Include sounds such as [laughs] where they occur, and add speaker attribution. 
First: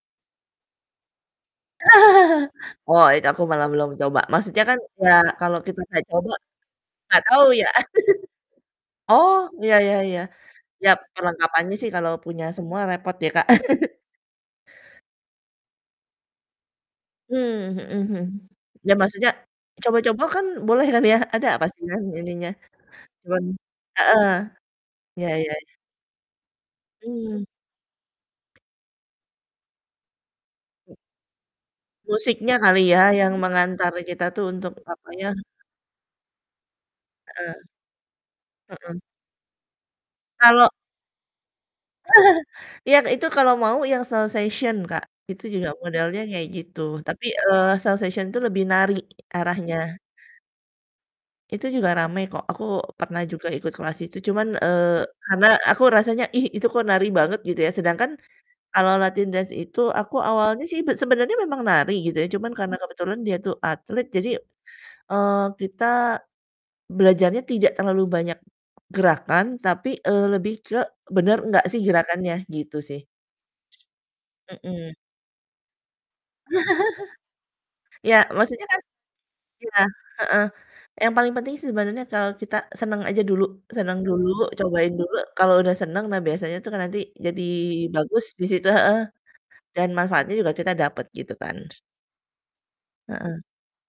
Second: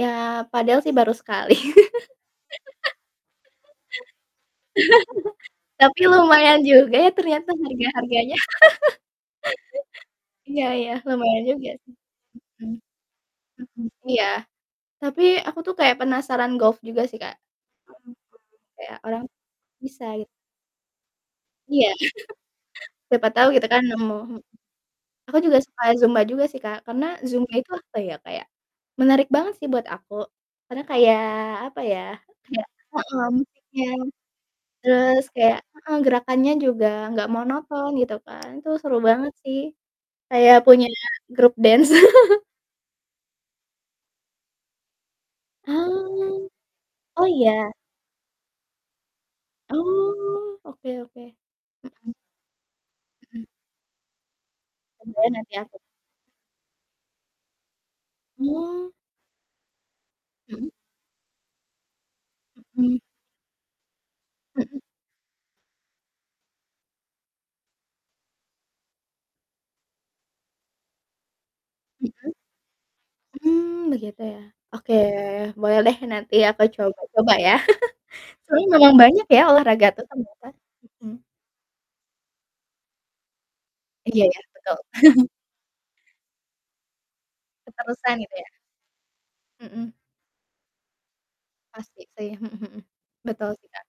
Speaker 1: Ya, padahal sih baru sekali.
Speaker 2: [laughs] Wah, itu aku malah belum coba, maksudnya kan ya kalau
Speaker 1: [laughs]
Speaker 2: kita
Speaker 1: Tapi
Speaker 2: nggak coba,
Speaker 1: lumayan juga ya,
Speaker 2: gak tau
Speaker 1: ternyata
Speaker 2: ya. [chuckles]
Speaker 1: harga-harganya
Speaker 2: Oh, ya ya ya.
Speaker 1: [laughs] iya iya,
Speaker 2: Yap,
Speaker 1: lumayan juga
Speaker 2: perlengkapannya sih
Speaker 1: sih,
Speaker 2: kalau punya
Speaker 1: mhm
Speaker 2: semua repot ya, Kak.
Speaker 1: mhm,
Speaker 2: [chuckles]
Speaker 1: iya. Tapi aku tuh kayak penasaran golf juga sih, Kak,
Speaker 2: Mmm,
Speaker 1: mhm
Speaker 2: mhm
Speaker 1: mhm,
Speaker 2: mhm. Ya,
Speaker 1: kayak orang [unintelligible]
Speaker 2: maksudnya
Speaker 1: bisa
Speaker 2: coba-coba
Speaker 1: gitu.
Speaker 2: kan boleh kan ya, ada
Speaker 1: Iya.
Speaker 2: pastinya ininya.
Speaker 1: [laughs] Siapa
Speaker 2: Cuman
Speaker 1: tau gitu kan nemu
Speaker 2: heeh,
Speaker 1: mhm.
Speaker 2: iya
Speaker 1: Aku
Speaker 2: iya
Speaker 1: juga
Speaker 2: iya.
Speaker 1: suka zumba juga sih, Kak, karena
Speaker 2: Hmm.
Speaker 1: zumba itu apa ya, kayak menarik banget sih buat aku karena
Speaker 2: M
Speaker 1: kayak apa ya,
Speaker 2: Musiknya
Speaker 1: kayak
Speaker 2: kali ya, yang
Speaker 1: mhm, ya,
Speaker 2: mengantar kita tuh untuk apa
Speaker 1: terus
Speaker 2: ya?
Speaker 1: kayak heeh, gerakannya juga nggak
Speaker 2: Heeh.
Speaker 1: monoton, gitu kan, itu seru
Speaker 2: Heeh.
Speaker 1: banget sih, kayak
Speaker 2: Kalau
Speaker 1: punya grup dance. [laughs]
Speaker 2: [laughs] Iya, itu kalau mau yang salsation, Kak, itu juga modelnya
Speaker 1: Oh.
Speaker 2: kayak gitu, tapi,
Speaker 1: Oh, iya.
Speaker 2: eee, salsation itu lebih nari arahnya.
Speaker 1: Oh, oke oke,
Speaker 2: Itu juga
Speaker 1: mhm.
Speaker 2: ramai kok, aku pernah
Speaker 1: Mhm.
Speaker 2: juga ikut kelas itu cuman, eee,
Speaker 1: Kemudian
Speaker 2: karena
Speaker 1: nanti aku
Speaker 2: aku rasanya, "Ih, itu kok nari banget," gitu ya, sedangkan kalo
Speaker 1: Oh.
Speaker 2: latihan dance itu aku awalnya
Speaker 1: Mhm.
Speaker 2: sih be sebenernya memang nari gitu ya, cuman karena
Speaker 1: Mhm.
Speaker 2: kebetulan dia tuh atlet jadi,
Speaker 1: Mhm.
Speaker 2: eee, kita belajarnya tidak terlalu banyak gerakan tapi, eee, lebih ke bener gak sih
Speaker 1: Mhm?
Speaker 2: gerakannya, gitu sih.
Speaker 1: Hmm, begitu ya. Oke,
Speaker 2: Mhm.
Speaker 1: boleh deh nanti aku coba-coba ya.
Speaker 2: [chuckles] Ya,
Speaker 1: [chuckles]
Speaker 2: maksudnya
Speaker 1: Soalnya
Speaker 2: kan
Speaker 1: memang banyak ya
Speaker 2: iya,
Speaker 1: olahraga tuh
Speaker 2: heeh.
Speaker 1: ternyata, mhm.
Speaker 2: Yang paling penting sebenernya kalo kita seneng aja dulu, seneng
Speaker 1: Iya
Speaker 2: dulu,
Speaker 1: ya, betul.
Speaker 2: cobain dulu
Speaker 1: [chuckles]
Speaker 2: kalo udah seneng, nah, biasanya tuh kan nanti jadi
Speaker 1: Keterusan
Speaker 2: bagus
Speaker 1: gitu
Speaker 2: di
Speaker 1: ya?
Speaker 2: situ heeh, dan
Speaker 1: Mhm.
Speaker 2: manfaatnya juga kita dapet, gitu kan.
Speaker 1: Pasti sih, mhm mhm,
Speaker 2: Heeh.
Speaker 1: betul sih, Kak.